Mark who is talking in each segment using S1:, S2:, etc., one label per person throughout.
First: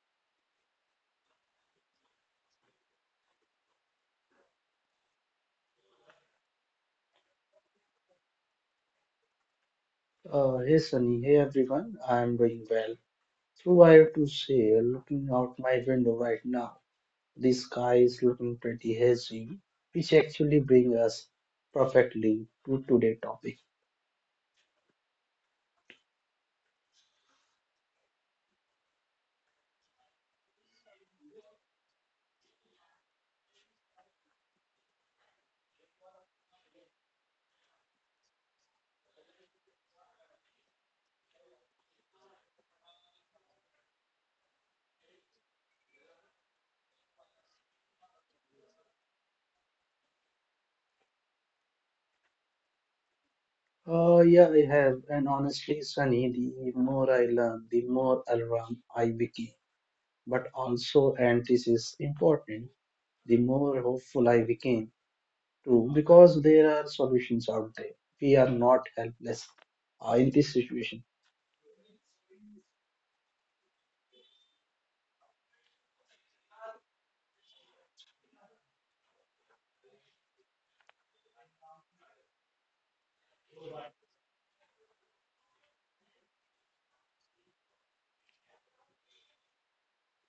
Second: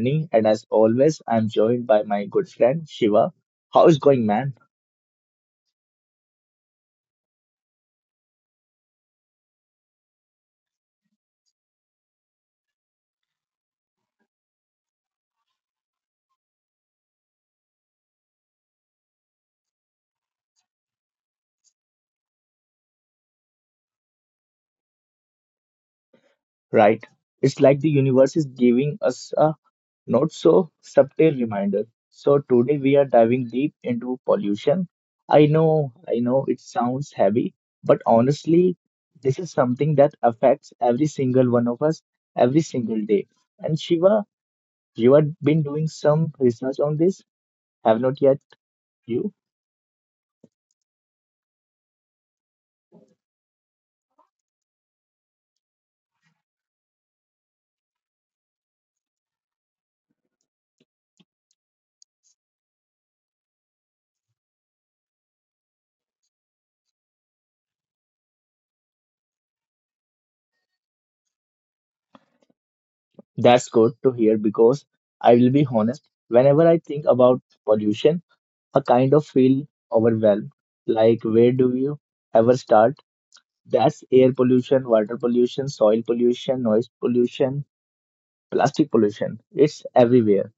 S1: Sunny, and as always, I'm joined by my good friend Shiva. How is going, man?
S2: Hey Sunny, hey everyone, I'm doing well. So I have to say, looking out my window right now, the sky is looking pretty hazy, which actually brings us perfectly to today's topic.
S1: Right? It's like the universe is giving us a not so subtle reminder. So today we are diving deep into pollution. I know it sounds heavy, but honestly, this is something that affects every single one of us every single day. And Shiva, you have been doing some research on this have not yet you?
S2: Yeah, I have, and honestly, Sunny, the more I learn, the more alarm I became. But also, and this is important, the more hopeful I became too, because there are solutions out there. We are not helpless in this situation.
S1: That's good to hear because I will be honest, whenever I think about pollution I kind of feel overwhelmed. Like where do you ever start? That's air pollution, water pollution, soil pollution, noise pollution, plastic pollution, it's everywhere.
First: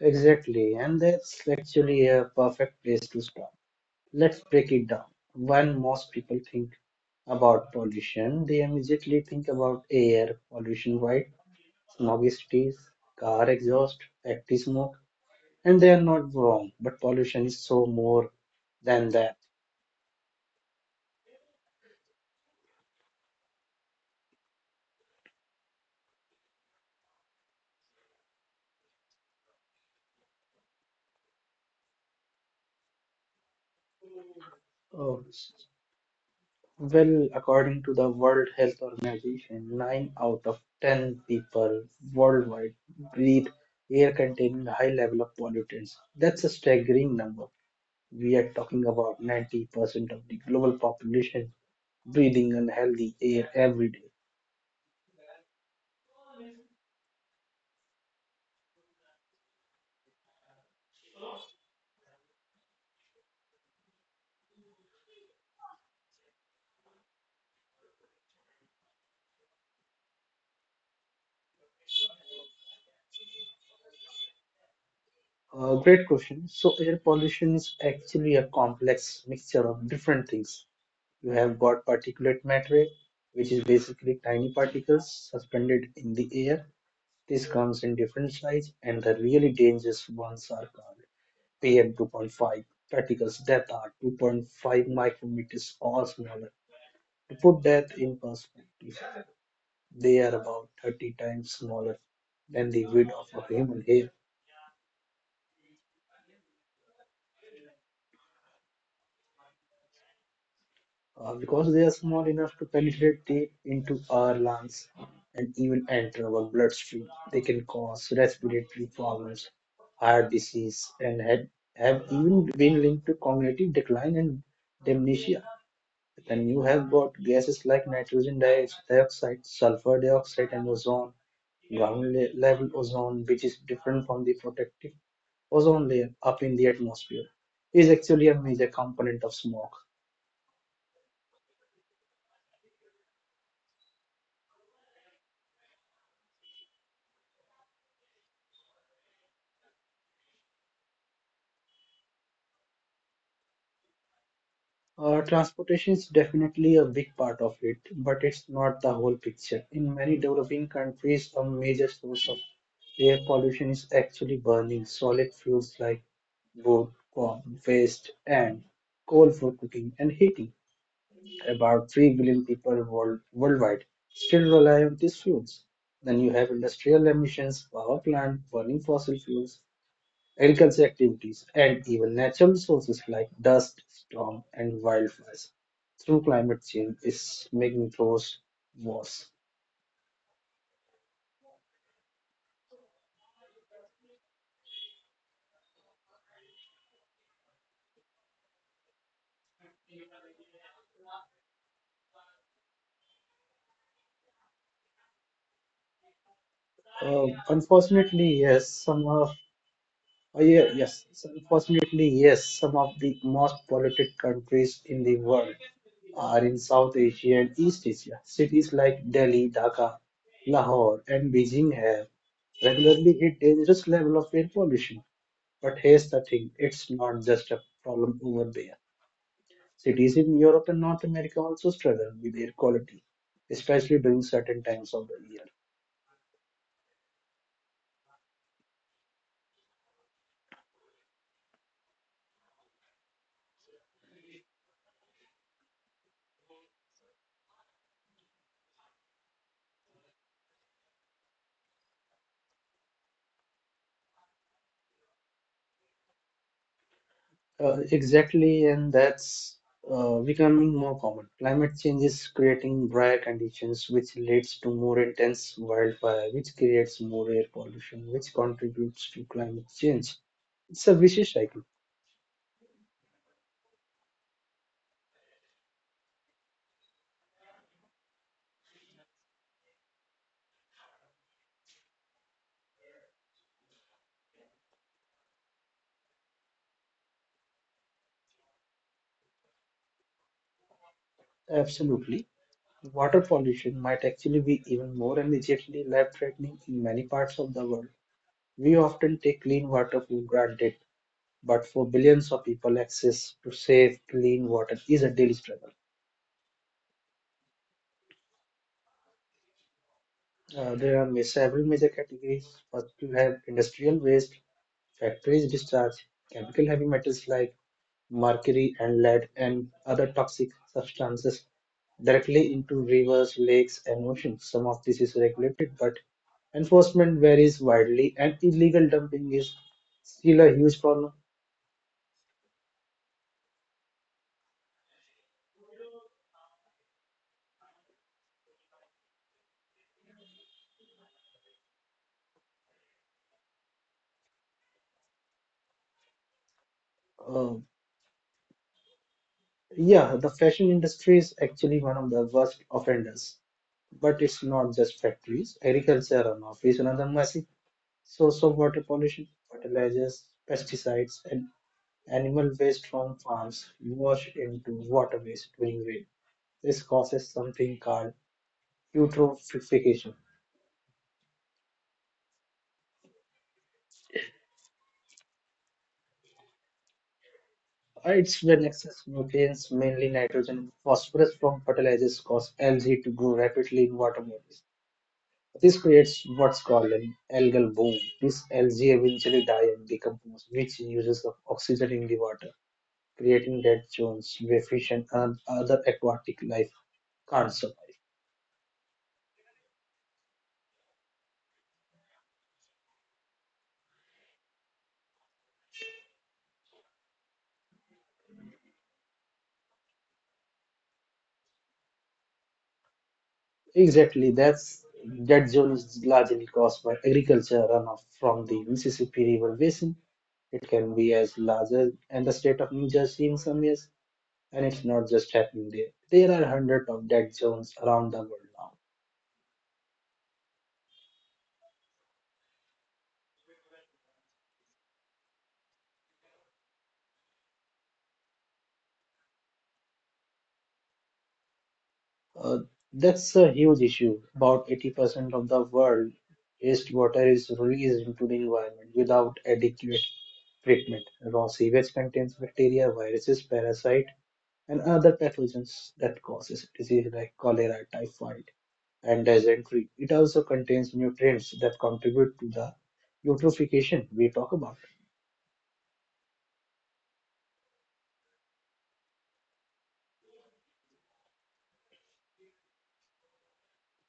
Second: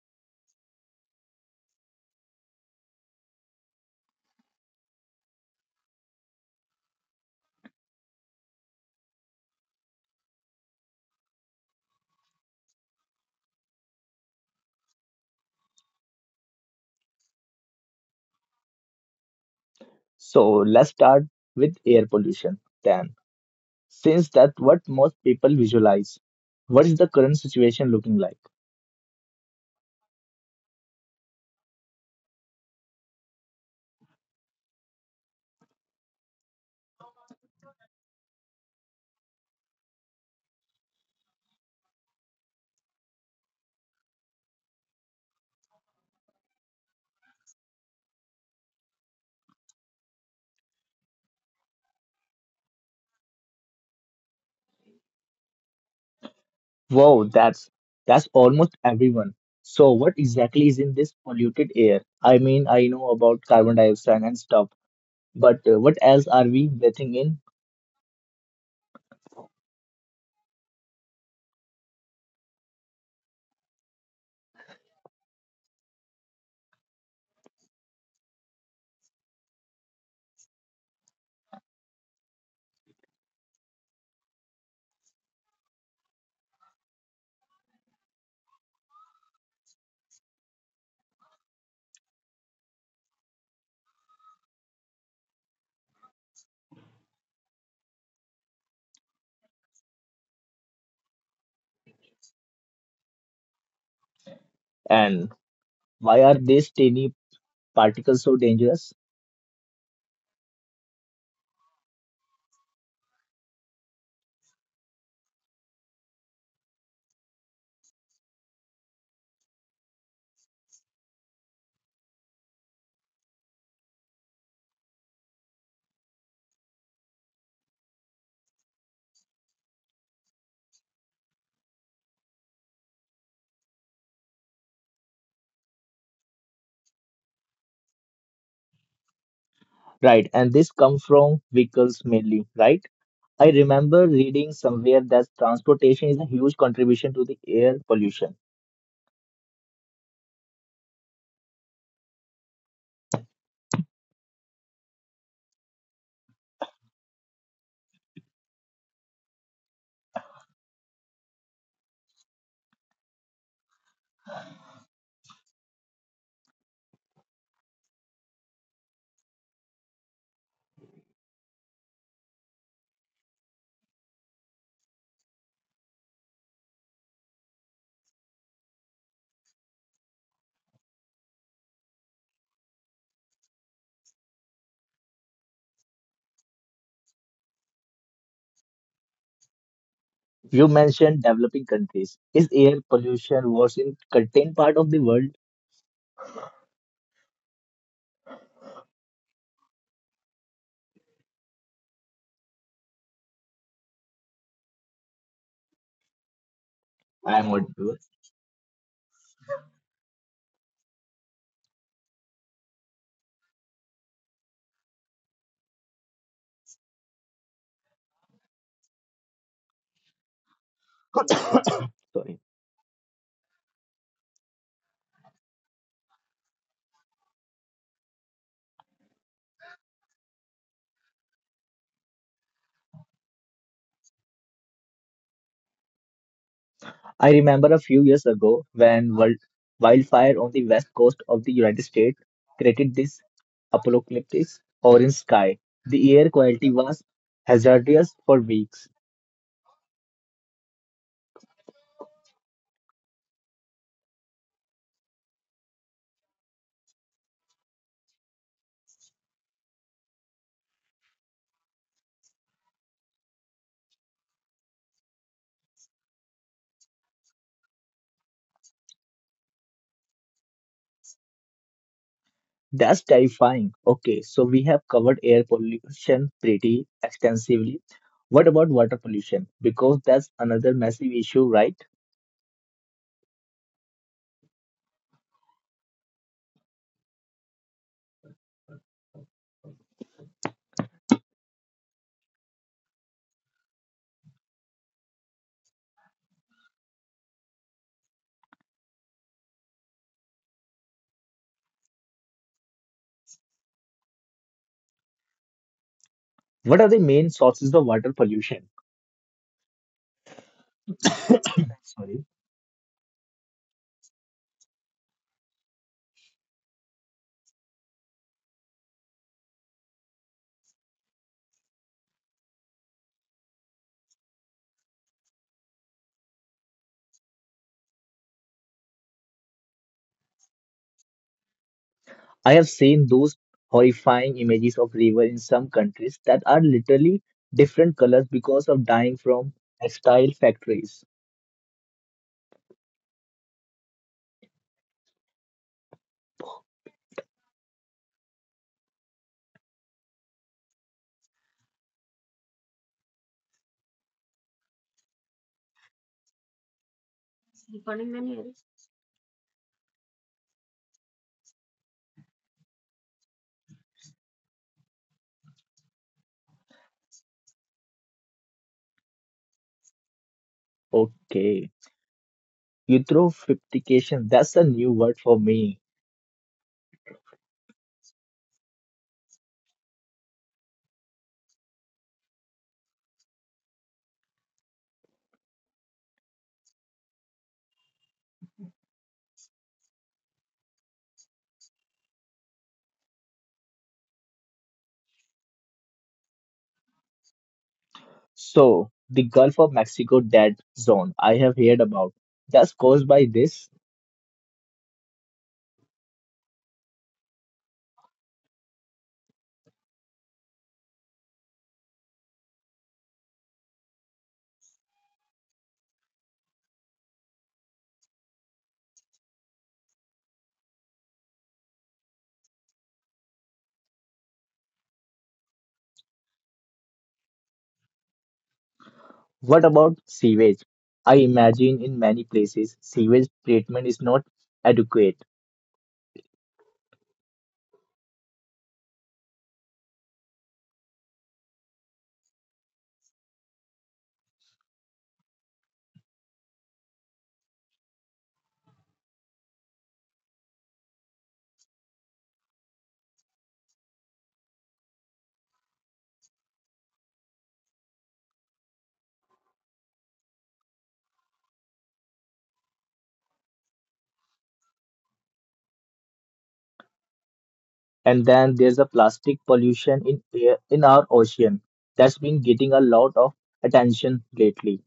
S2: Exactly, and that's actually a perfect place to start. Let's break it down. When most people think about pollution, they immediately think about air pollution, right? Smoggy cities, car exhaust, factory smoke, and they are not wrong, but pollution is so more than that.
S1: So let's start with air pollution then, since that's what most people visualize. What is the current situation looking like?
S2: Oh. Well, according to the World Health Organization, nine out of ten people worldwide breathe air containing a high level of pollutants. That's a staggering number. We are talking about 90% of the global population breathing unhealthy air every day.
S1: Wow, that's almost everyone. So what exactly is in this polluted air? I mean, I know about carbon dioxide and stuff, but what else are we breathing in?
S2: Great question. So, air pollution is actually a complex mixture of different things. You have got particulate matter, which is basically tiny particles suspended in the air. This comes in different size and the really dangerous ones are called PM2.5 particles that are 2.5 micrometers or smaller. To put that in perspective, they are about 30 times smaller than the width of a human hair.
S1: And why are these tiny particles so dangerous?
S2: Because they are small enough to penetrate deep into our lungs and even enter our bloodstream. They can cause respiratory problems, heart disease, and have even been linked to cognitive decline and dementia. Then you have got gases like nitrogen dioxide, sulfur dioxide, and ozone, level ozone, which is different from the protective ozone layer up in the atmosphere, is actually a major component of
S1: Right,
S2: smoke.
S1: and this comes from vehicles mainly, right? I remember reading somewhere that transportation is a huge contribution to the air pollution.
S2: Transportation is definitely a big part of it, but it's not the whole picture. In many developing countries, a major source of air pollution is actually burning solid fuels like wood, corn, waste, and coal for cooking and heating. About 3 billion people worldwide still rely on these fuels. Then you have industrial emissions, power plant burning fossil fuels, agriculture activities, and even natural resources like dust, storm, and wildfires through climate change is making those worse.
S1: You mentioned developing countries. Is air pollution worse in certain part of the world? I'm not sure.
S2: Unfortunately, yes, some of. Oh, yeah, yes. So unfortunately, yes, some of the most polluted countries in the world are in South Asia and East Asia. Cities like Delhi, Dhaka, Lahore, and Beijing
S1: Sorry.
S2: have regularly hit dangerous level of air pollution. But here's the thing, it's not just a problem over there. Cities in Europe and North America also struggle with air quality, especially during certain times of the year.
S1: I remember a few years ago when wildfire on the west coast of the United States created this apocalyptic orange sky. The air quality was hazardous for weeks.
S2: Exactly, and that's becoming more common. Climate change is creating drier conditions, which leads to more intense wildfire, which creates more air pollution, which contributes to climate change. It's a vicious cycle.
S1: That's terrifying. Okay, so we have covered air pollution pretty extensively. What about water pollution? Because that's another massive issue, right?
S2: Absolutely. Water pollution might actually be even more immediately life-threatening in many parts of the world. We often take clean water for granted, but for billions of people, access to safe, clean water is a daily struggle.
S1: What are the main sources of water pollution?
S2: There are several major categories.
S1: Sorry.
S2: First, you have industrial waste, factories discharge, chemical heavy metals like mercury and lead, and other toxic substances directly into rivers, lakes, and oceans. Some of this is regulated, but enforcement varies widely, and illegal dumping is still a huge problem.
S1: I have seen those horrifying images of river in some countries that are literally different colors because of dying from textile factories.
S2: Uh, yeah, the fashion industry is actually one of the worst offenders. But it's not just factories. Agriculture runoff is another massive source of water pollution, fertilizers, pesticides, and animal waste from farms wash into waterways during rain. This causes something called eutrophication.
S1: Okay, eutrophication, that's a new word for me.
S2: It's when excess nutrients, mainly nitrogen and phosphorus from fertilizers, cause algae to grow rapidly in water bodies. This creates what's called an algal bloom. This algae eventually die and decompose, which uses up oxygen in the water creating dead zones where fish and other aquatic life can't survive.
S1: So, the Gulf of Mexico dead zone I have heard about. That's caused by this.
S2: Exactly, that's dead zone is largely caused by agriculture runoff from the Mississippi River basin. It can be as large as and the state of New Jersey in some years, and it's not just happening there. There are hundreds of dead zones around the world now.
S1: What about sewage? I imagine in many places sewage treatment is not adequate.
S2: Uh, that's a huge issue. About 80% of the world wastewater is released into the environment without adequate treatment. Raw sewage contains bacteria, viruses, parasite, and other pathogens that causes disease like cholera, typhoid, and dysentery. It also contains nutrients that contribute to the eutrophication we talk about.
S1: And then there's a plastic pollution in air in our ocean, that's been getting a lot of attention lately.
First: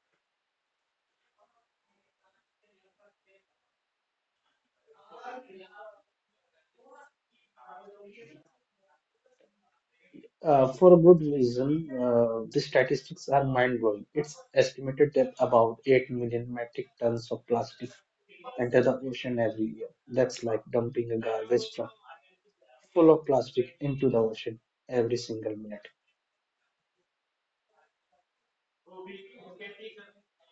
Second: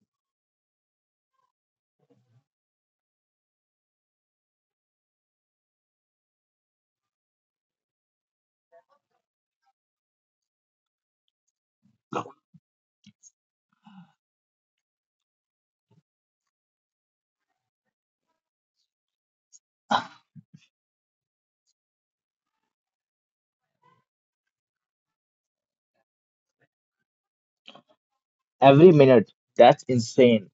S2: For a good reason, the statistics are mind-blowing. It's estimated that about 8 million metric tons of plastic enter the ocean every year. That's like dumping a garbage truck full of plastic into the ocean every single minute.
S1: Every minute, that's insane.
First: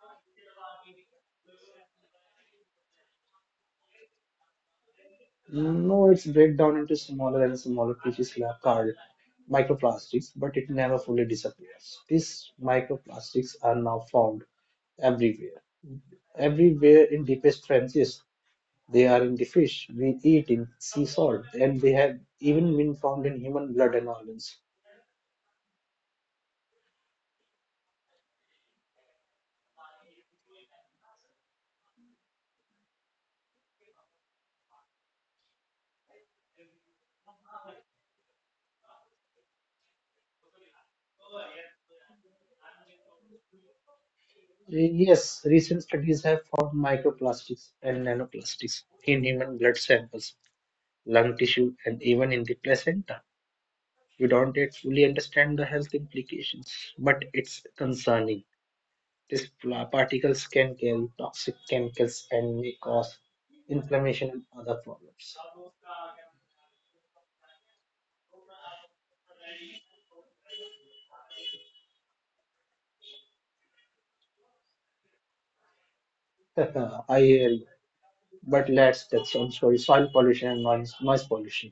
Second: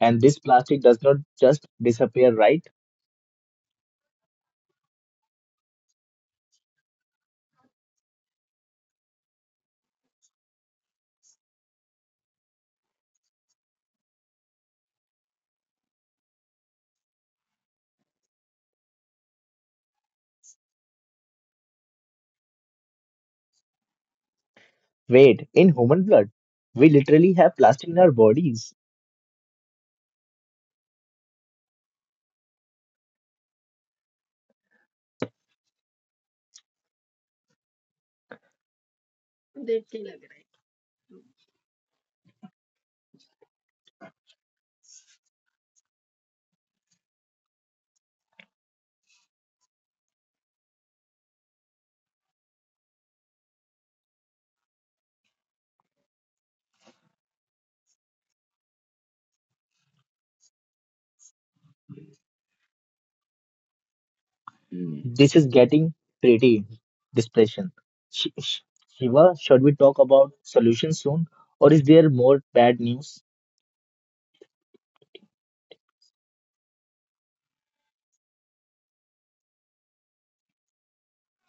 S1: And this plastic does not just disappear, right?
S2: No, it's breakdown into smaller and smaller pieces like called microplastics, but it never fully disappears. These microplastics are now found everywhere, everywhere in deepest trenches. They are in the fish we eat, in sea salt, and they have even been found in human blood and organs.
S1: Wait, in human blood? We literally have plastic in our bodies.
S2: Yes, recent studies have found microplastics and nanoplastics in human blood samples, lung tissue, and even in the placenta. We don't yet fully understand the health implications, but it's concerning. These particles can carry toxic chemicals and may cause inflammation and other problems.
S1: This is getting pretty depression. Sh- sh- Shiva, should we talk about solutions soon or is there more bad news?
S2: I hear you. But let's touch on soil pollution and noise pollution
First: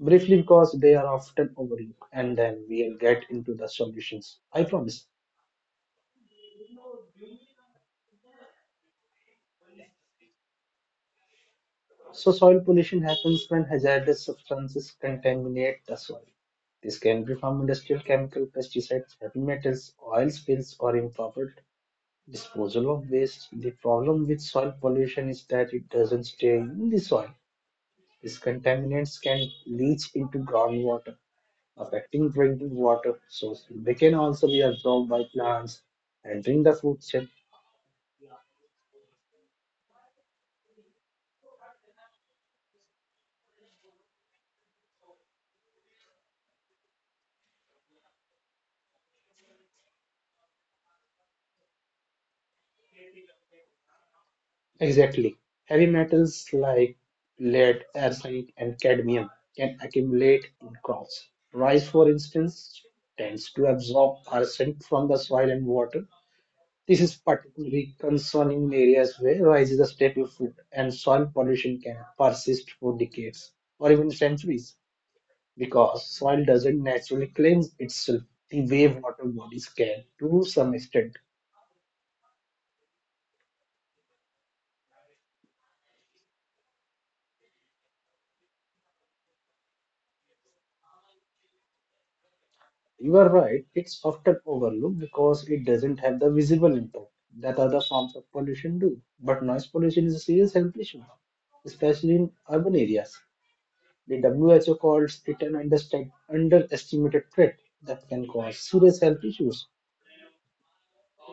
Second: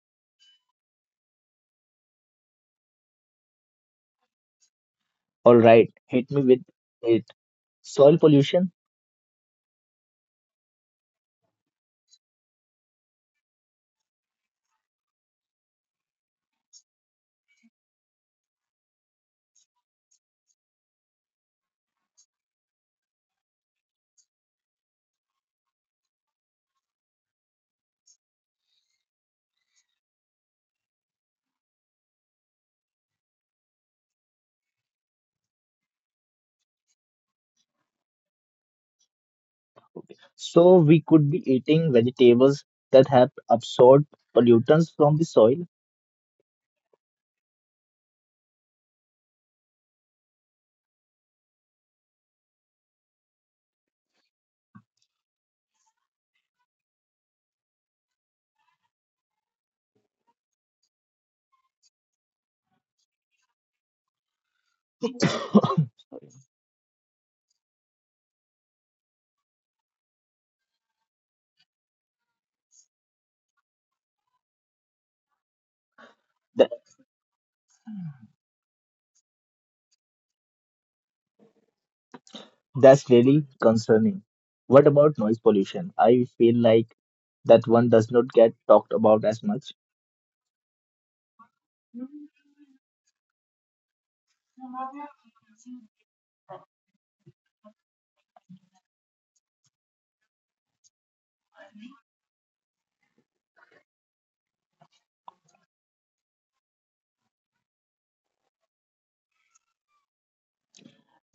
S2: briefly because they are often overlooked, and then we'll get into the solutions. I promise.
S1: All right, hit me with it. Soil pollution.
S2: So soil pollution happens when hazardous substances contaminate the soil. This can be from industrial chemical pesticides, heavy metals, oil spills, or improper disposal of waste. The problem with soil pollution is that it doesn't stay in the soil. These contaminants can leach into groundwater, affecting drinking water sources. They can also be absorbed by plants entering the food chain.
S1: So we could be eating vegetables that have absorbed pollutants from the soil.
S2: Exactly. Heavy metals like lead, arsenic, and cadmium can accumulate in crops. Rice, for instance, tends to absorb arsenic from the soil and water. This is particularly concerning in areas where rice is a staple food and soil pollution can persist for decades or even centuries because soil doesn't
S1: That,
S2: naturally cleanse itself the way water bodies can to some extent.
S1: that's really concerning. What about noise pollution? I feel like that one does not get talked about as much.
S2: You are right, it's often overlooked because it doesn't have the visible impact that other forms of pollution do. But noise pollution is a serious health issue, especially in urban areas. The WHO calls it an underestimated threat that can cause serious health issues.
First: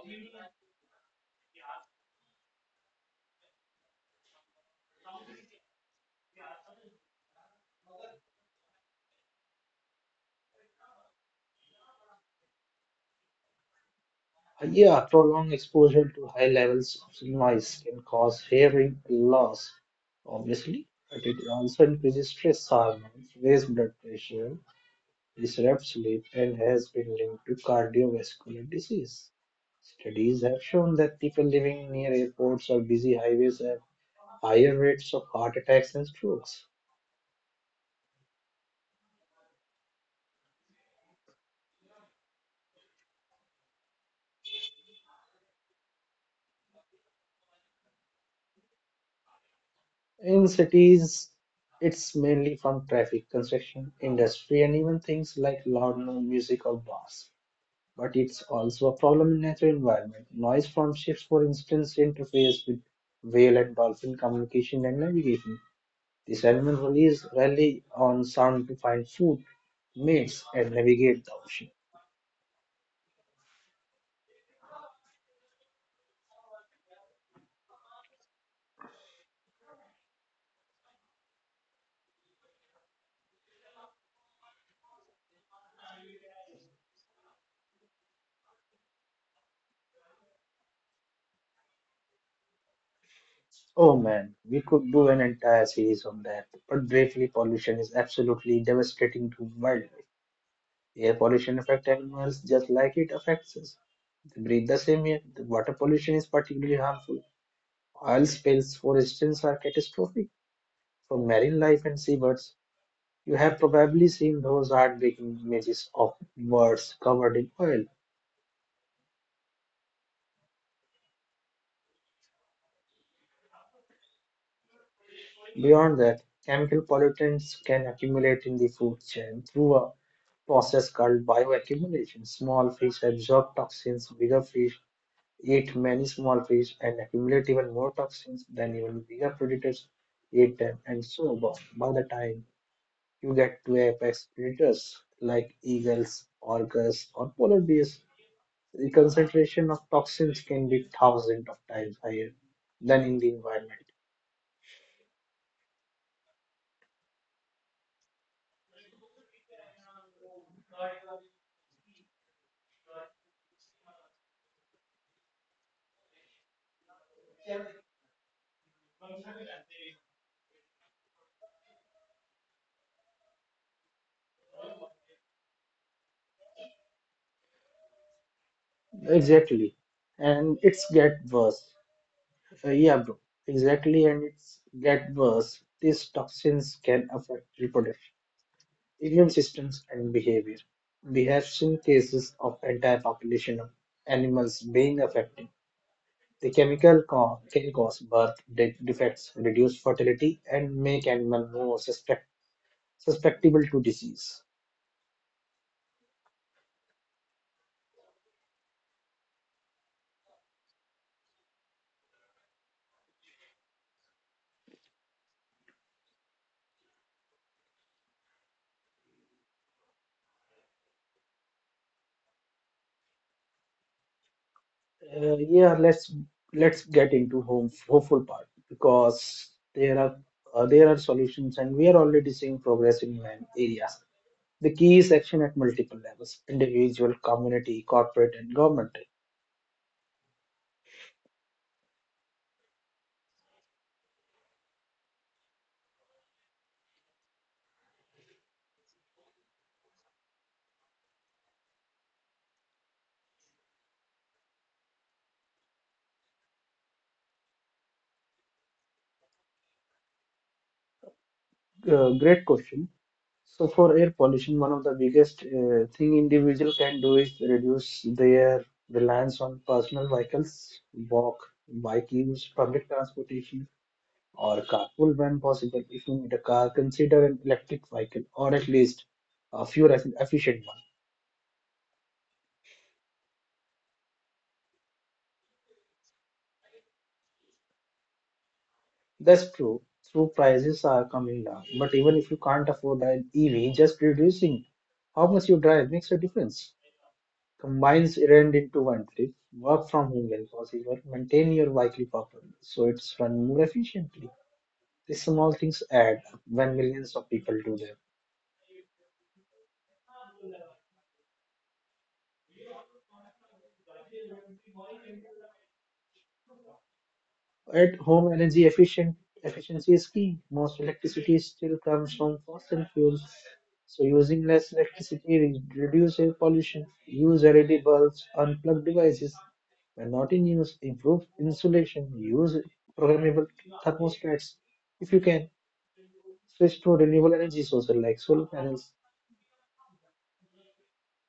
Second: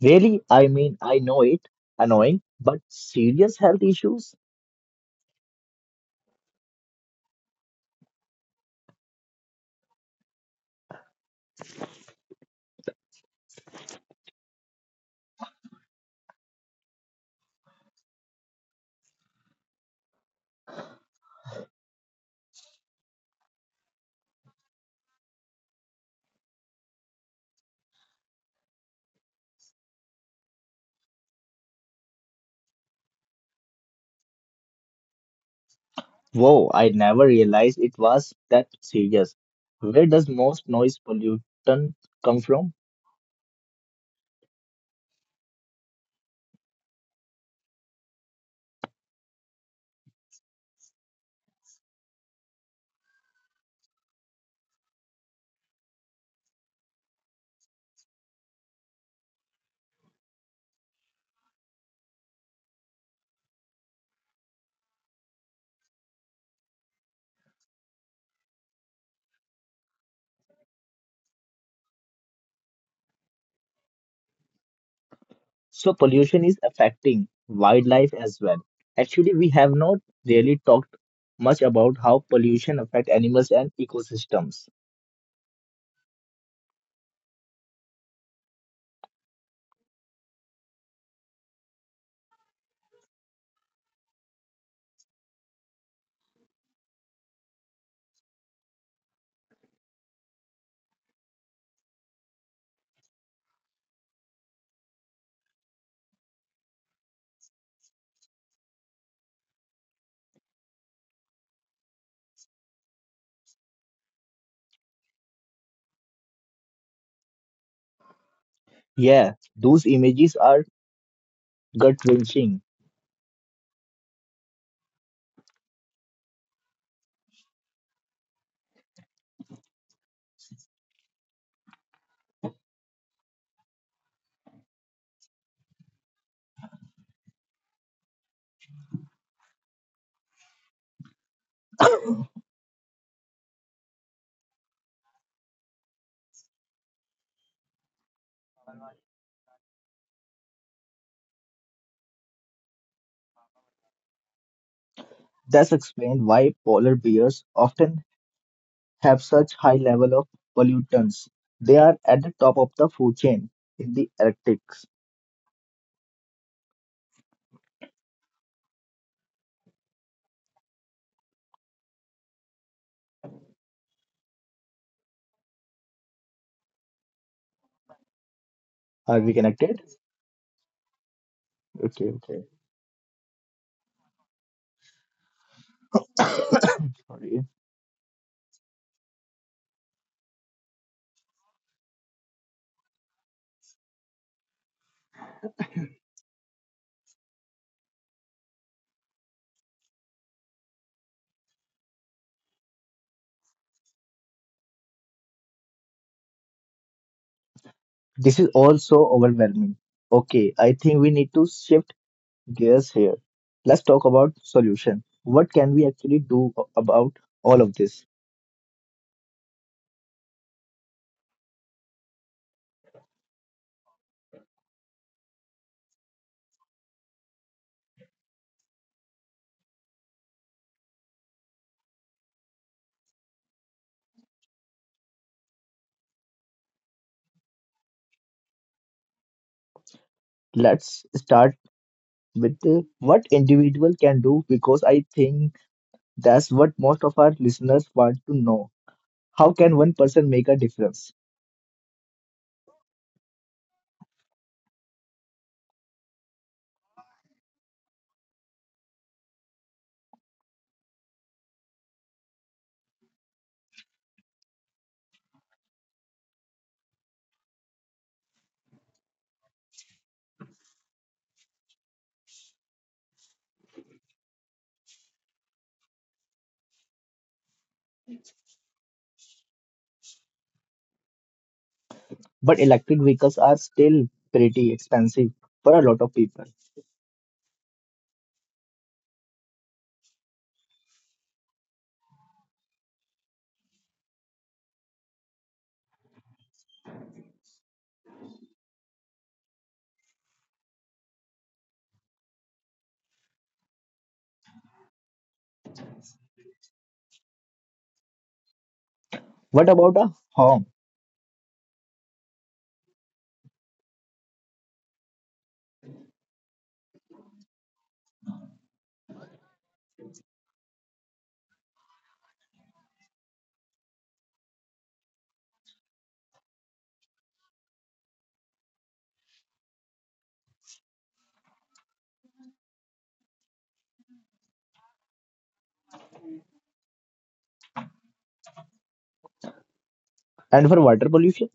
S1: Really? I mean, I know it annoying, but serious health issues?
S2: Yeah, prolonged exposure to high levels of noise can cause hearing loss, obviously, but it also increases stress hormones, raise blood pressure, disrupts sleep and has been linked to cardiovascular disease. Studies have shown that people living near airports or busy highways have higher rates of heart attacks and
S1: Whoa,
S2: strokes.
S1: I never realized it was that serious. Where does most noise pollutant come from?
S2: In cities, it's mainly from traffic, construction, industry, and even things like loud no- music or bars. But it's also a problem in natural environment. Noise from ships, for instance, interferes with whale and dolphin communication and navigation. The salmon release rally on sound to find food, mates, and navigate the ocean.
S1: So pollution is affecting wildlife as well. Actually, we have not really talked much about how pollution affect animals and ecosystems.
S2: Oh man, we could do an entire series on that. But briefly, pollution is absolutely devastating to wildlife. Air pollution affects animals just like it affects us. They breathe the same air. The water pollution is particularly harmful. Oil spills, for instance, are catastrophic for marine life and seabirds. You have probably seen those heartbreaking images of birds covered in oil.
S1: Yeah, those images are gut-wrenching.
S2: Beyond that, chemical pollutants can accumulate in the food chain through a process called bioaccumulation. Small fish absorb toxins, bigger fish eat many small fish and accumulate even more toxins, then even bigger predators eat them, and so on. By the time you get to apex predators like eagles, orcas, or polar bears, the concentration of toxins can be thousands of times higher than in the environment.
S1: That's explained why polar bears often have such high level of pollutants. They are at the top of the food chain in the Arctic. Are we connected?
S2: Exactly. And it's get worse.
S1: Okay, okay.
S2: Yeah, bro. Exactly, and it's get worse. These toxins can
S1: Sorry.
S2: affect reproduction, immune systems, and behavior. We have seen cases of entire population of animals being affected. The can cause defects, reduce fertility, and make animal more suspect susceptible to disease.
S1: This is also overwhelming. Okay, I think we need to shift gears here. Let's talk about solution. What can we actually about all of this?
S2: Yeah, let's get into home hopeful part because there are solutions and we are already seeing progress in many areas. The key is action at multiple levels: individual, community, corporate, and government.
S1: Let's start with what individual can do because I think that's what most of our listeners want to know. How can one person make a difference?
S2: Great question. So for air pollution, one of the biggest thing individual can do is reduce their reliance on personal vehicles, walk, bike use, public transportation, or carpool when possible. If you need a car, consider an electric vehicle or at least a efficient one.
S1: But electric vehicles are still pretty expensive for a lot of people.
S2: That's true. True prices are coming down, but even if you can't afford an EV, just reducing how much you drive makes a difference. Combines errand into one trip, work from home when possible, maintain your vehicle properly so it's run more efficiently. These small things add up when millions of people do them.
S1: What about a home?
S2: At home, energy efficient efficiency is key. Most electricity still comes from fossil fuels, so using less electricity reduce air pollution. Use LED bulbs, unplug devices when not in use. Improve insulation. Use programmable thermostats if you can. Switch to renewable energy sources like solar panels.
S1: And for water pollution,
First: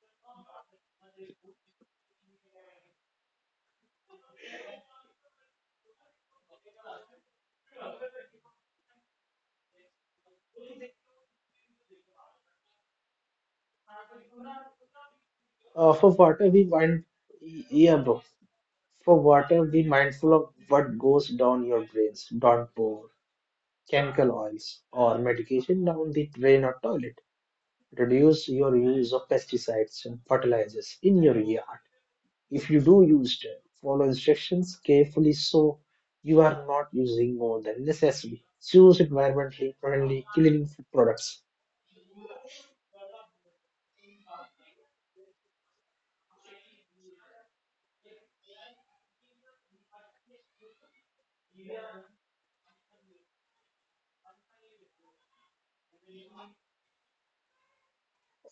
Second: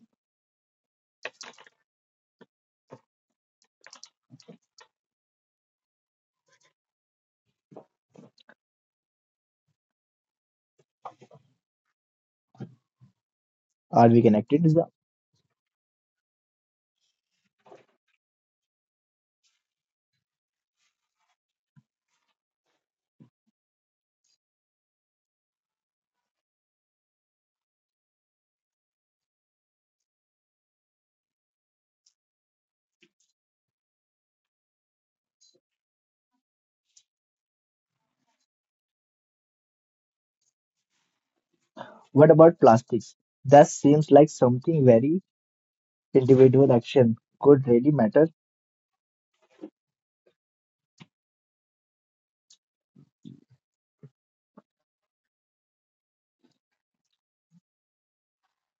S1: are we connected? Is that?
S2: For water, we mind yeah, bro. For water, be mindful of what goes down your drains. Don't pour chemical oils or medication down the drain or toilet. Reduce your use of pesticides and fertilizers in your yard. If you do use them, follow instructions carefully so you are not using more than necessary. Choose environmentally friendly cleaning products.
S1: What about plastics? That seems like something very individual action could really matter.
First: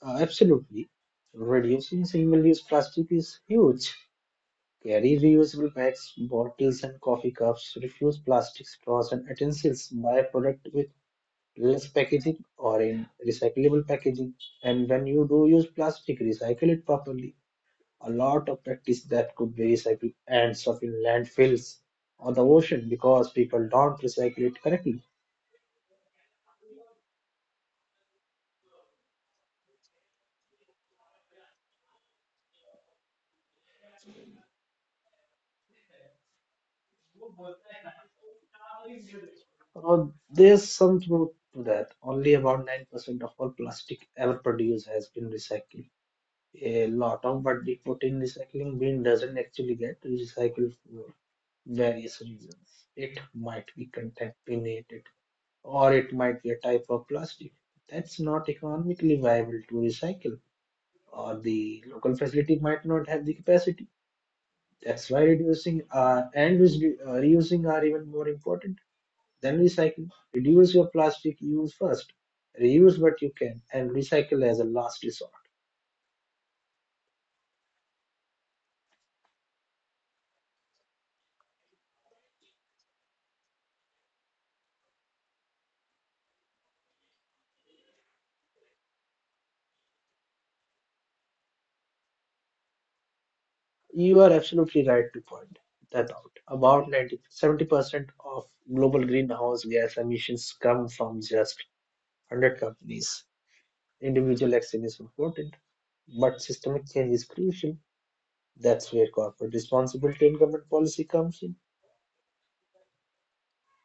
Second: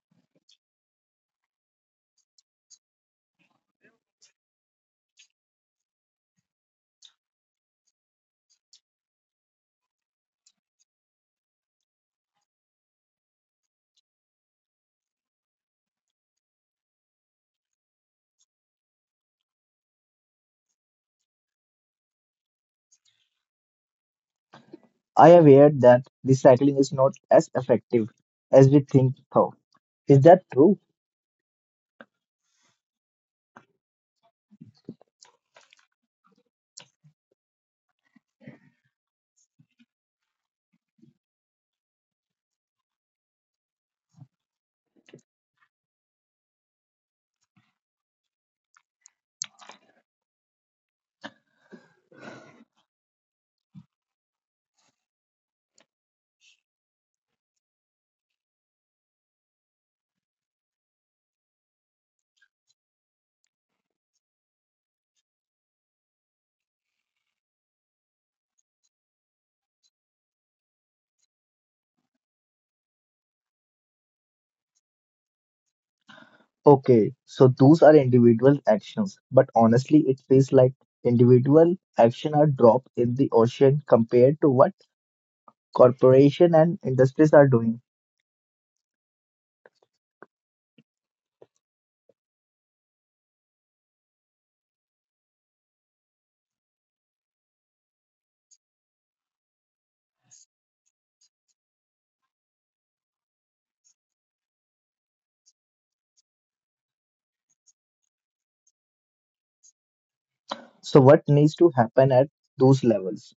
S2: Absolutely. Reducing single use plastic is huge. Carry reusable bags, bottles, and coffee cups. Refuse plastic straws and utensils. Buy product with less packaging or in recyclable packaging. And when you do use plastic, recycle it properly. A lot of practice that could be recycled ends up in landfills or the ocean because people don't recycle it correctly.
S1: I aware that recycling is not as effective as we think though. Is that true?
S2: So there's some truth to that. Only about 9% of all plastic ever produced has been recycled. A lot of but the protein recycling bin doesn't actually get recycled for various reasons. It might be contaminated or it might be a type of plastic that's not economically viable to recycle or the local facility might not have the capacity. That's why reducing and reusing are even more important than recycling. Reduce your plastic use first, reuse what you can, and recycle as a last resort.
S1: Okay, so those are individual actions, but honestly it feels like individual action are drop in the ocean compared to what corporation and industries are doing.
S2: You are absolutely right to point that out. About 90 to 70% of global greenhouse gas emissions come from just 100 companies. Individual action is important, but systemic change is crucial. That's where corporate responsibility and government policy comes
S1: So
S2: in.
S1: what needs to happen at those levels?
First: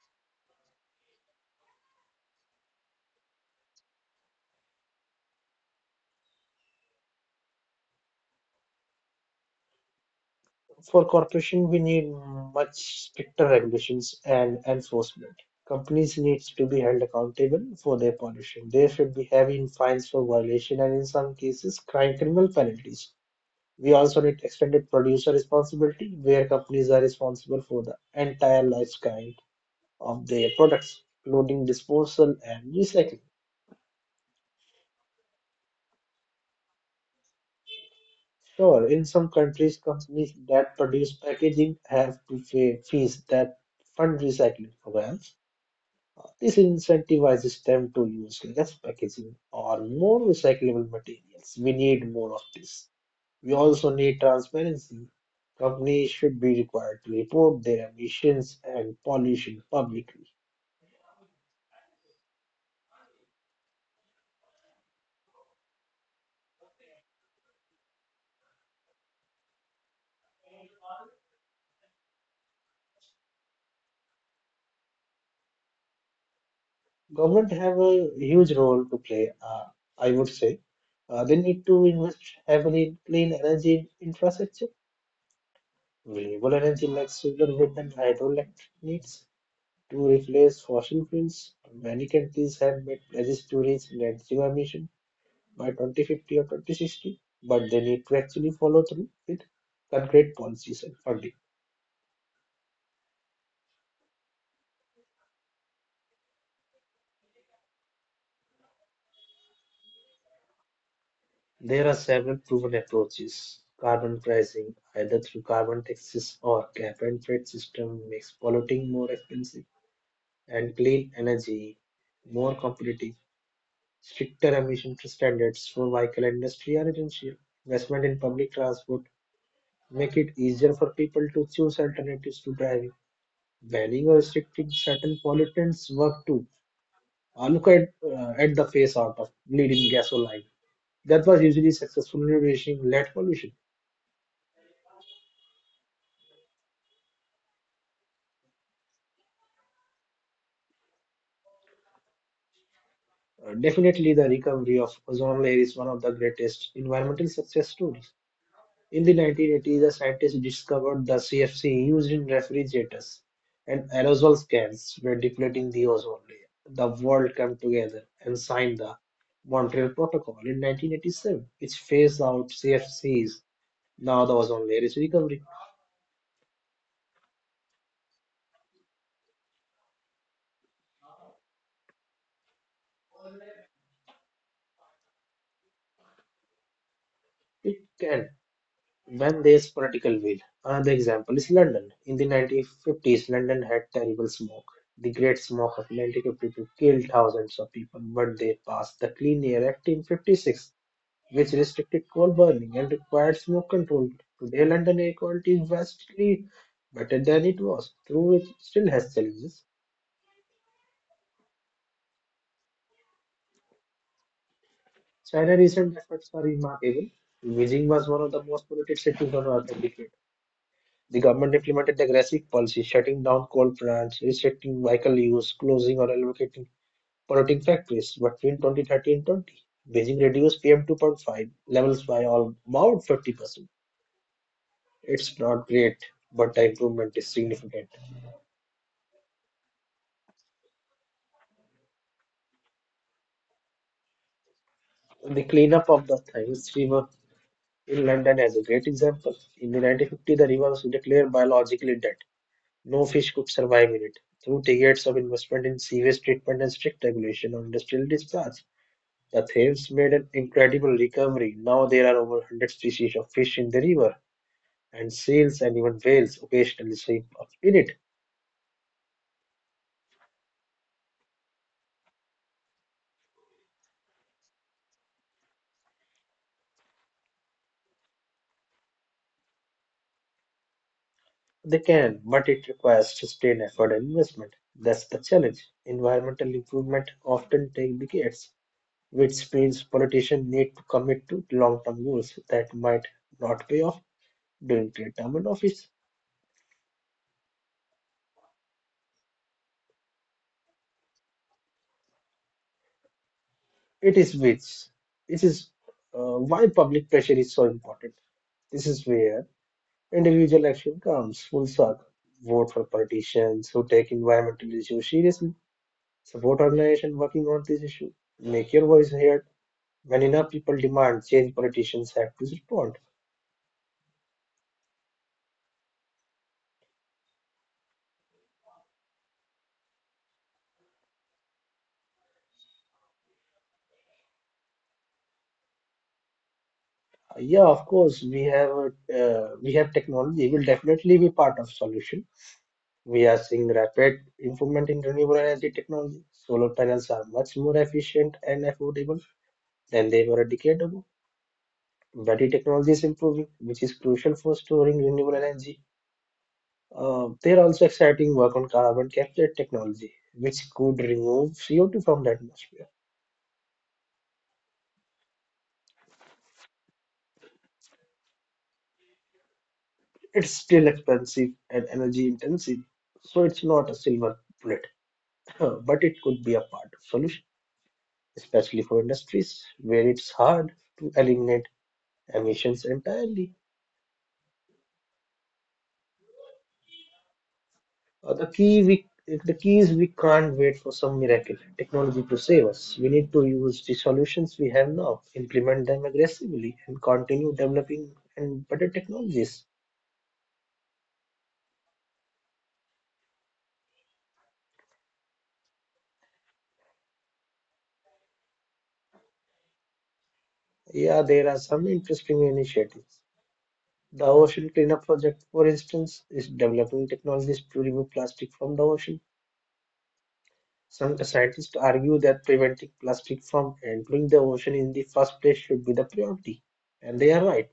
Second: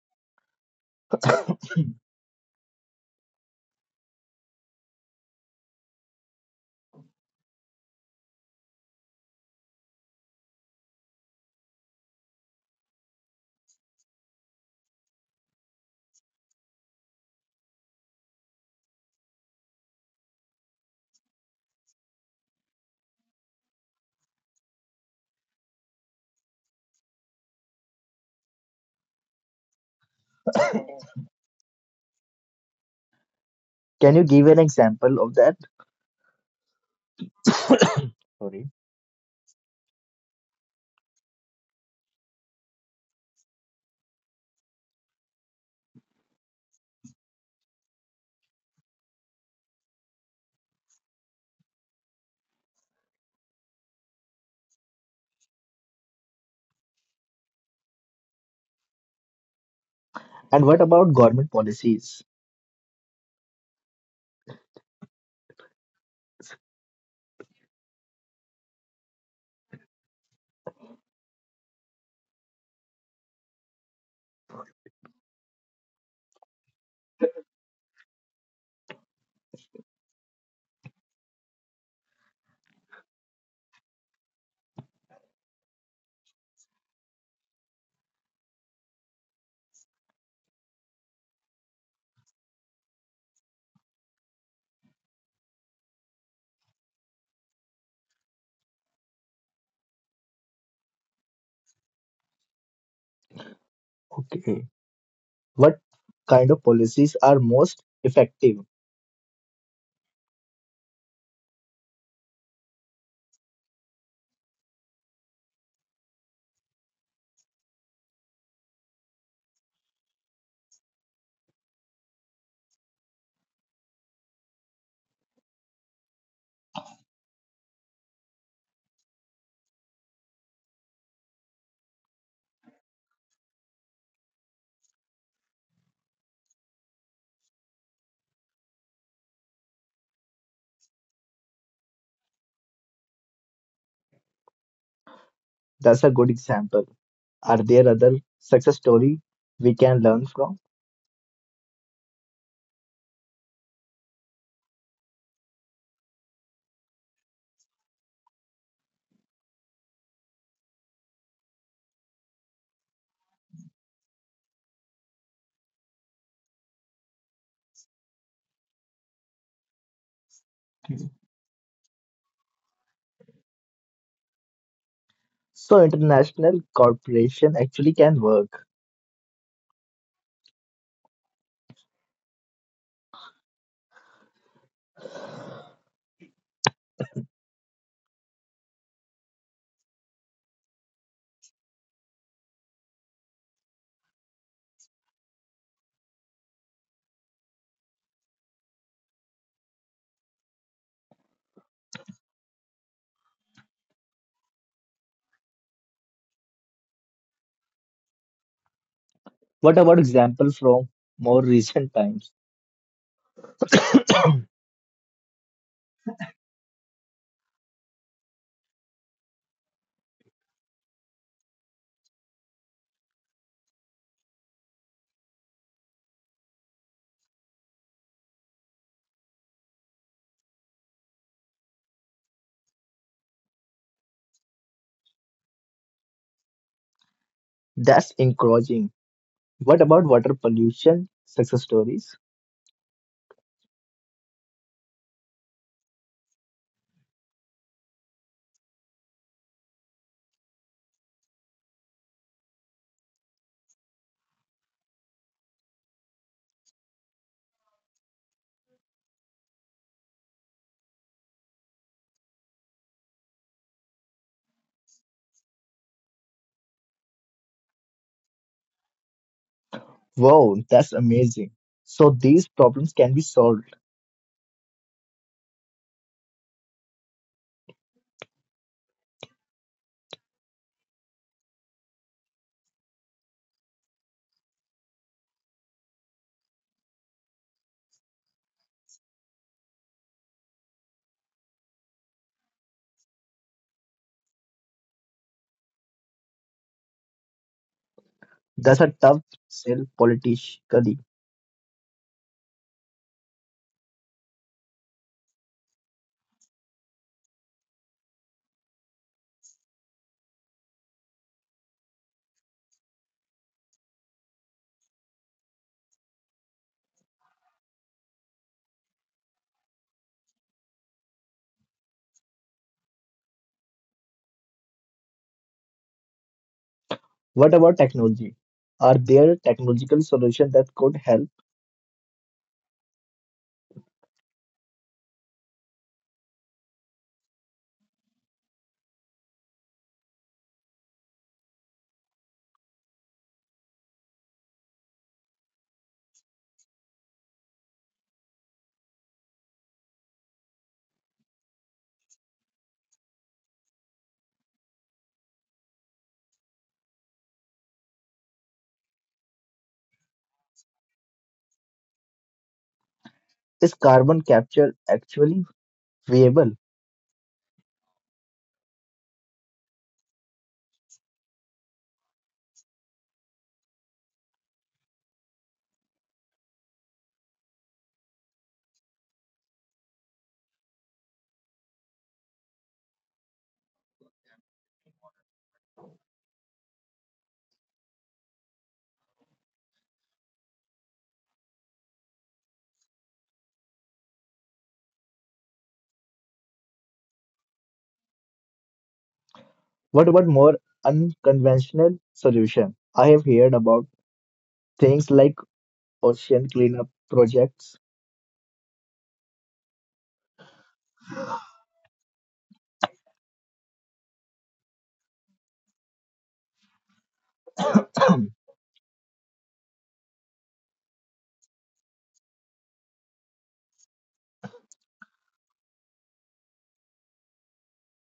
S2: For corporation, we need much stricter regulations and enforcement. Companies need to be held accountable for their pollution. There should be heavy fines for violation and in some cases crime criminal penalties. We also need extended producer responsibility, where companies are responsible for the entire lifespan of their products, including disposal and recycling.
S1: Can you give an example of that? Sorry.
S2: Sure, in some countries, companies that produce packaging have to pay fees that fund recycling programs. This incentivizes them to use less packaging or more recyclable materials. We need more of this. We also need transparency. Companies should be required to report their emissions and pollution
S1: And
S2: publicly.
S1: what about government policies?
S2: Government have a huge role to play, I would say. They need to invest heavily in clean energy infrastructure, renewable energy like solar, wind, and hydroelectric needs to replace fossil fuels, many countries have made pledges to reach net zero emission by 2050 or 2060, but they need to actually follow through with concrete policies and funding.
S1: Okay. What kind of policies are most effective?
S2: There are several proven approaches. Carbon pricing, either through carbon taxes or cap and trade system, makes polluting more expensive and clean energy more competitive. Stricter emission standards for vehicle industry are essential. Investment in public transport make it easier for people to choose alternatives to driving. Banning or restricting certain pollutants work too. Look at the face out of leading gasoline. That was usually successful in reducing lead pollution.
S1: That's a good example. Are there other success story we can learn from?
S2: Definitely, the recovery of ozone layer is one of the greatest environmental success stories. In the 1980s, a scientist discovered the CFC used in refrigerators and aerosol cans were depleting the ozone layer. The world came together and signed the Montreal Protocol in 1987, which phased out CFCs. Now the ozone layer is
S1: So
S2: recovering.
S1: international cooperation actually can work.
S2: It can, when there's political will. Another example is London. In the 1950s, London had terrible smoke. The Great Smoke of 1952 killed thousands of people, but they passed the Clean Air Act in 56, which restricted coal burning and required smoke control. Today, London air quality is vastly better than it was, though it still
S1: What about
S2: has challenges.
S1: example from more recent times?
S2: China's recent efforts are remarkable. Beijing was one of the most polluted cities on earth a decade. The government implemented aggressive policies, shutting down coal plants, restricting vehicle use, closing or relocating polluting factories. Between 2013-20, Beijing reduced PM2.5 levels by all about 50%. It's not great, but the improvement is significant.
S1: That's encouraging. What about water pollution success stories?
S2: The cleanup of the Thames River in London as a great example. In the 1950, the river was declared biologically dead. No fish could survive in it. Through decades of investment in sewage treatment and strict regulation of industrial discharge, the Thames made an incredible recovery. Now there are over 100 species of fish in the river, and seals and even whales occasionally swim up in it.
S1: Wow, that's amazing. So these problems can be solved.
S2: They can, but it requires sustained effort and investment. That's the challenge. Environmental improvement often take decades, which means politicians need to commit to long-term goals that might not pay off during their term in office.
S1: That's a tough sell politically.
S2: It is, which this is why public pressure is so important. This is where individual action comes full circle. Vote for politicians who take environmental issues seriously. Support organizations working on this issue. Make your voice heard. When enough people demand change, politicians have to respond.
S1: What about technology? Are there technological solutions that could help?
S2: Yeah, of course, we have technology. Will definitely be part of solution. We are seeing rapid improvement in renewable energy technology. Solar panels are much more efficient and affordable than they were a decade ago. Battery technology is improving, which is crucial for storing renewable energy. There are also exciting work on carbon capture technology, which could remove CO2 from the atmosphere.
S1: Is carbon capture actually viable?
S2: It's still expensive and energy intensive, so it's not a silver bullet, but it could be a part of solution, especially for industries where it's hard to eliminate emissions entirely. The key is we can't wait for some miracle technology to save us. We need to use the solutions we have now, implement them aggressively, and continue developing and better technologies.
S1: What about more unconventional solution? I have heard about things like ocean cleanup projects.
S2: Yeah, there are some interesting initiatives. The Ocean Cleanup Project, for instance, is developing technologies to remove plastic from the ocean. Some scientists argue that preventing plastic from entering the ocean in the first place should be the priority, and they are right.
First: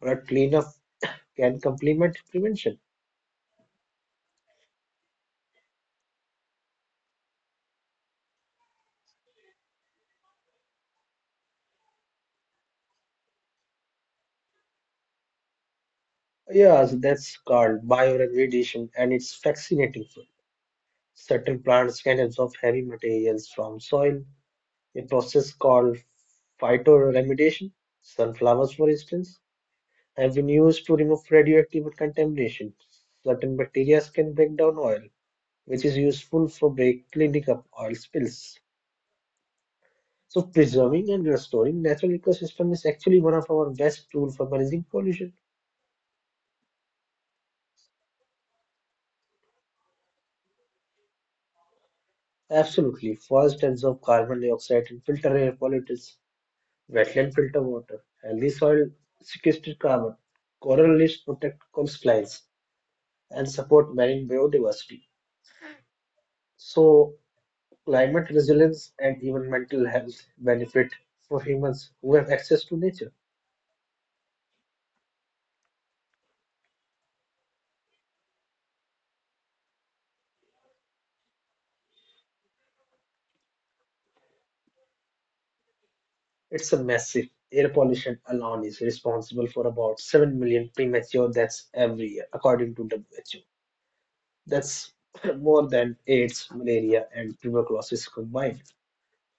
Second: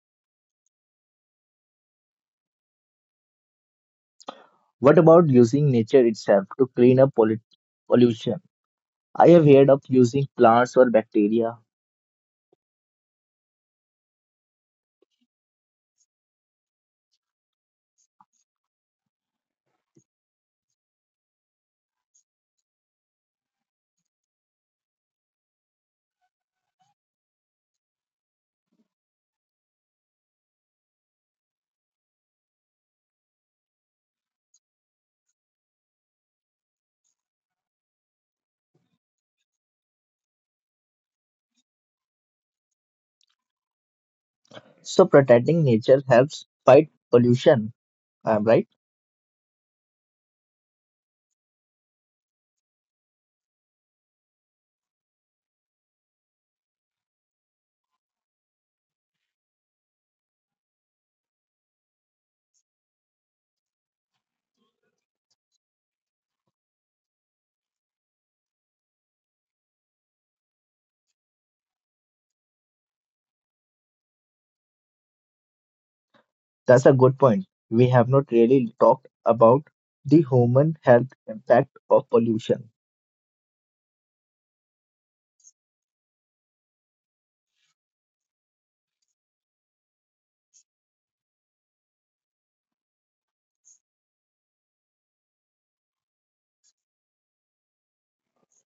S2: But cleanup can complement prevention.
S1: What about using nature itself to clean up pollution? I have heard of using plants or bacteria.
S2: Yes, that's called bioremediation, and it's fascinating field. Certain plants can absorb heavy materials from soil, a process called phytoremediation. Sunflowers, for instance, have been used to remove radioactive contamination. Certain bacteria can break down oil, which is useful for cleaning up oil spills. So, preserving and restoring natural ecosystem is actually one of our best tools for managing pollution.
S1: So protecting nature helps fight pollution. I'm right.
S2: Absolutely. Forests absorb carbon dioxide and filter air pollutants. Wetland filter water. Healthy soil sequesters carbon. Coral reefs protect coastlines and support marine biodiversity. So, climate resilience and even mental health benefit for humans who have access to nature.
S1: That's a good point. We have not really talked about the human health impact of pollution.
S2: It's a massive. Air pollution alone is responsible for about 7 million premature deaths every year, according to WHO. That's more than AIDS, malaria, and tuberculosis combined.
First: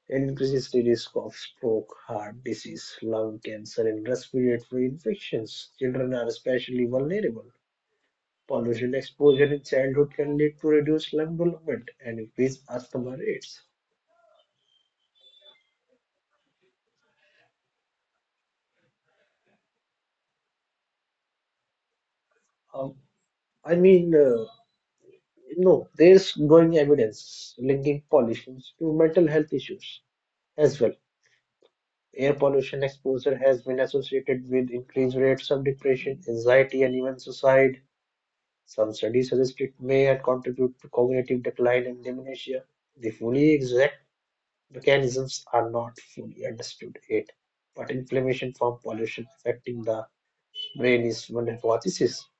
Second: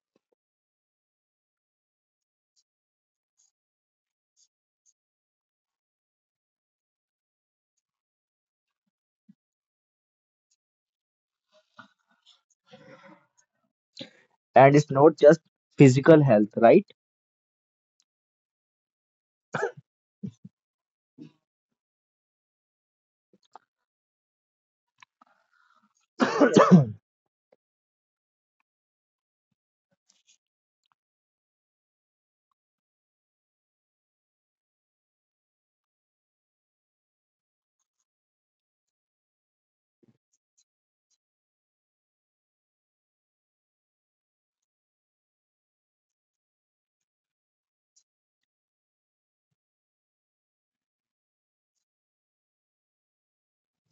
S2: It increases the risk of stroke, heart disease, lung cancer, and respiratory infections. Children are especially vulnerable. Pollution exposure in childhood can lead to reduced lung development and increased asthma rates.
S1: And it's not just physical health, right?
S2: Um, I mean, uh, no, there's growing evidence linking pollution to mental health issues as well. Air pollution exposure has been associated with increased rates of depression, anxiety, and even suicide. Some studies suggest it may contribute to cognitive decline and dementia. The fully exact mechanisms are not fully understood yet, but inflammation from pollution affecting the brain is one hypothesis.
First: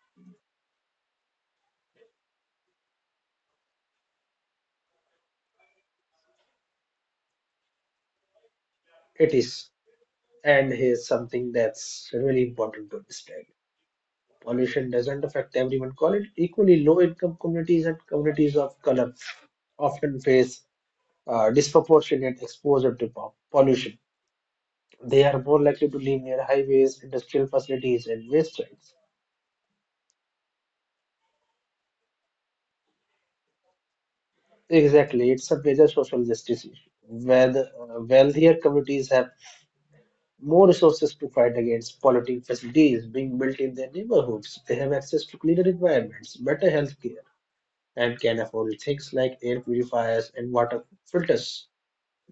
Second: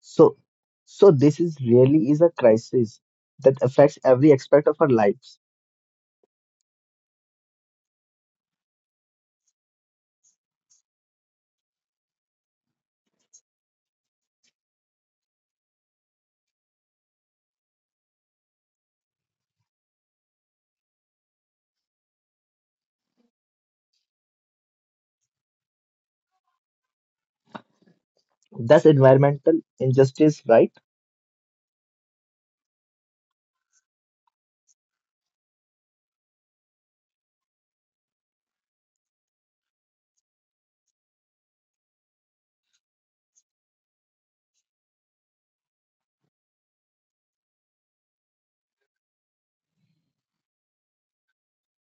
S1: So, so this is really is a crisis that affects every aspect of our lives.
S2: It is, and here's something that's really important to understand. Pollution doesn't affect everyone. Call equally low income communities and communities of color often face disproportionate exposure to pollution. They are more likely to live near highways, industrial facilities, and waste sites.
S1: That's environmental injustice, right?
S2: Exactly, it's a major social justice issue where the wealthier communities have more resources to fight against polluting facilities being built in their neighborhoods. They have access to cleaner environments, better health care, and can afford things like air purifiers and water filters.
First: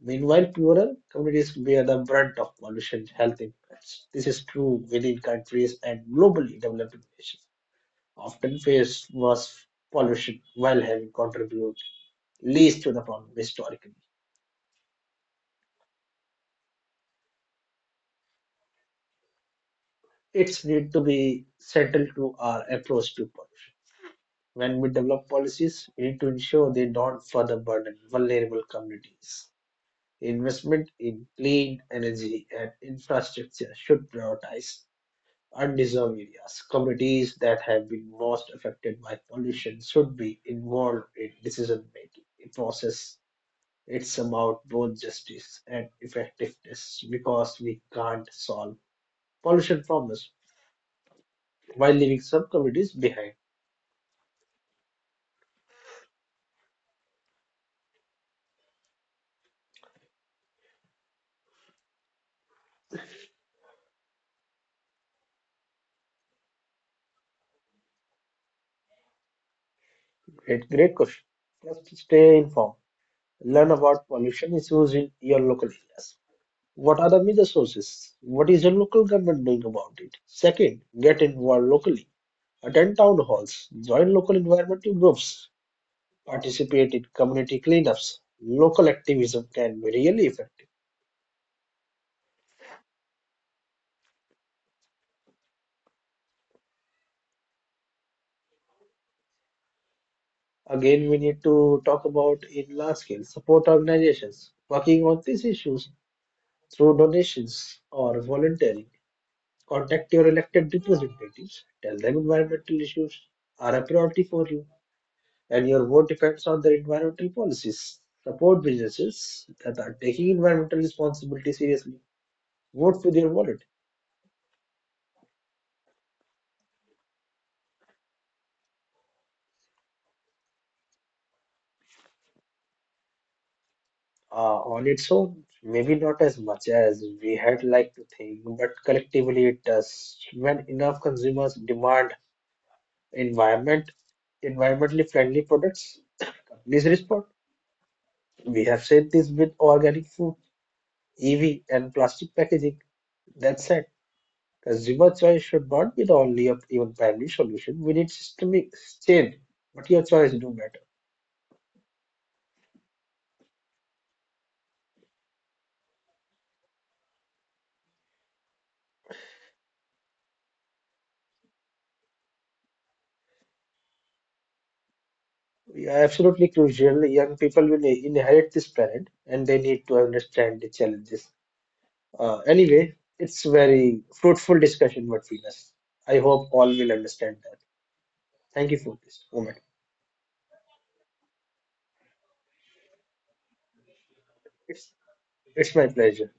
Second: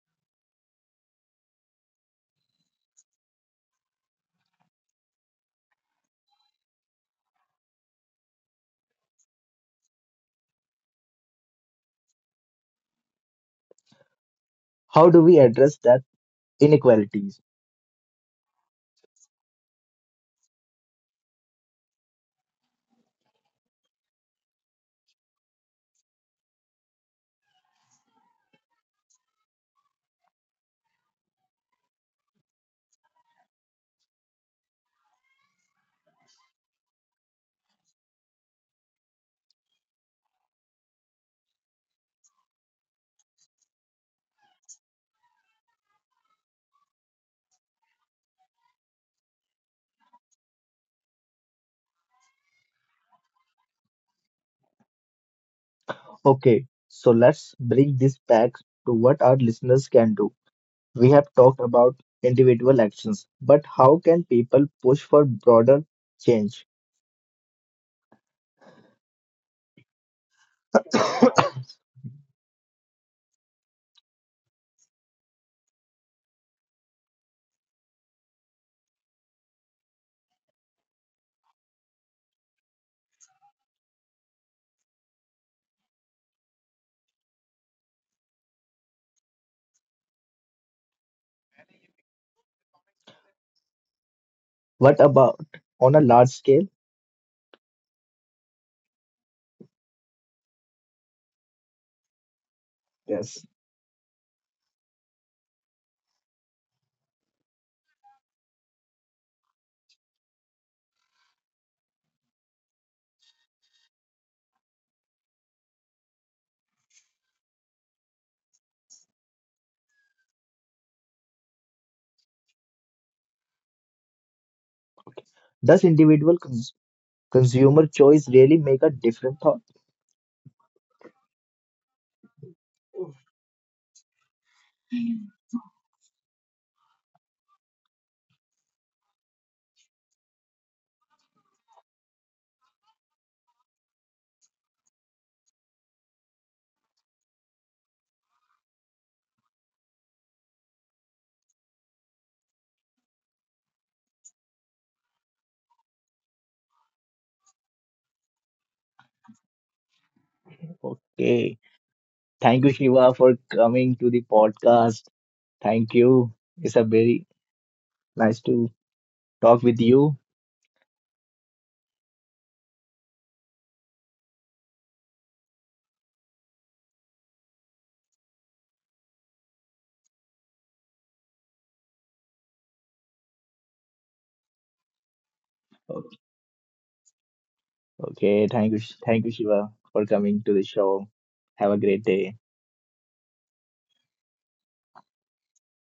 S2: Meanwhile, poorer communities bear the brunt of pollution health impacts. This is true within countries and globally developing nations often face worse pollution while having contributed least to the problem historically.
S1: How do we address that inequalities?
S2: It's need to be central to our approach to pollution. When we develop policies, we need to ensure they don't further burden vulnerable communities. Investment in clean energy and infrastructure should prioritize undeserved areas. Communities that have been most affected by pollution should be involved in decision making. A process it's about both justice and effectiveness because we can't solve pollution problems while leaving some communities behind.
S1: Okay, so let's bring this back to what our listeners can do. We have talked about individual actions, but how can people push for broader change?
S2: Great question. Just stay informed. Learn about pollution issues in your local areas. What are the media sources? What is your local government doing about it? Second, get involved locally. Attend town halls, join local environmental groups, participate in community cleanups. Local activism can be really effective.
S1: What about on a large scale?
S2: Again, we need to talk about in large scale
S1: Yes.
S2: support organizations working on these issues through donations or volunteering. Contact your elected representatives, tell them environmental issues are a priority for you and your vote depends on their environmental policies. Support businesses that are taking environmental responsibility seriously. Vote with your wallet.
S1: Okay. Does individual consumer choice really make a different thought?
S2: On its own, maybe not as much as we had like to think, but collectively it does. When enough consumers demand environment, environmentally friendly products, companies respond. We have said this with organic food, EV, and plastic packaging. That's it. As reverse choice should not be the only or even primary solution. We need systemic change, but your choice do matter.
S1: Okay. Thank you, Shiva, for coming to the podcast. Thank you. It's a very nice to talk with you.
S2: Yeah, absolutely crucial. Young people will inherit this planet, and they need to understand the challenges. Anyway, it's very fruitful discussion what Venus. I hope all will understand that. Thank you for
S1: Okay,
S2: this moment.
S1: thank you, Shiva, for coming to the show. Have a great day.
S2: It's it's my pleasure.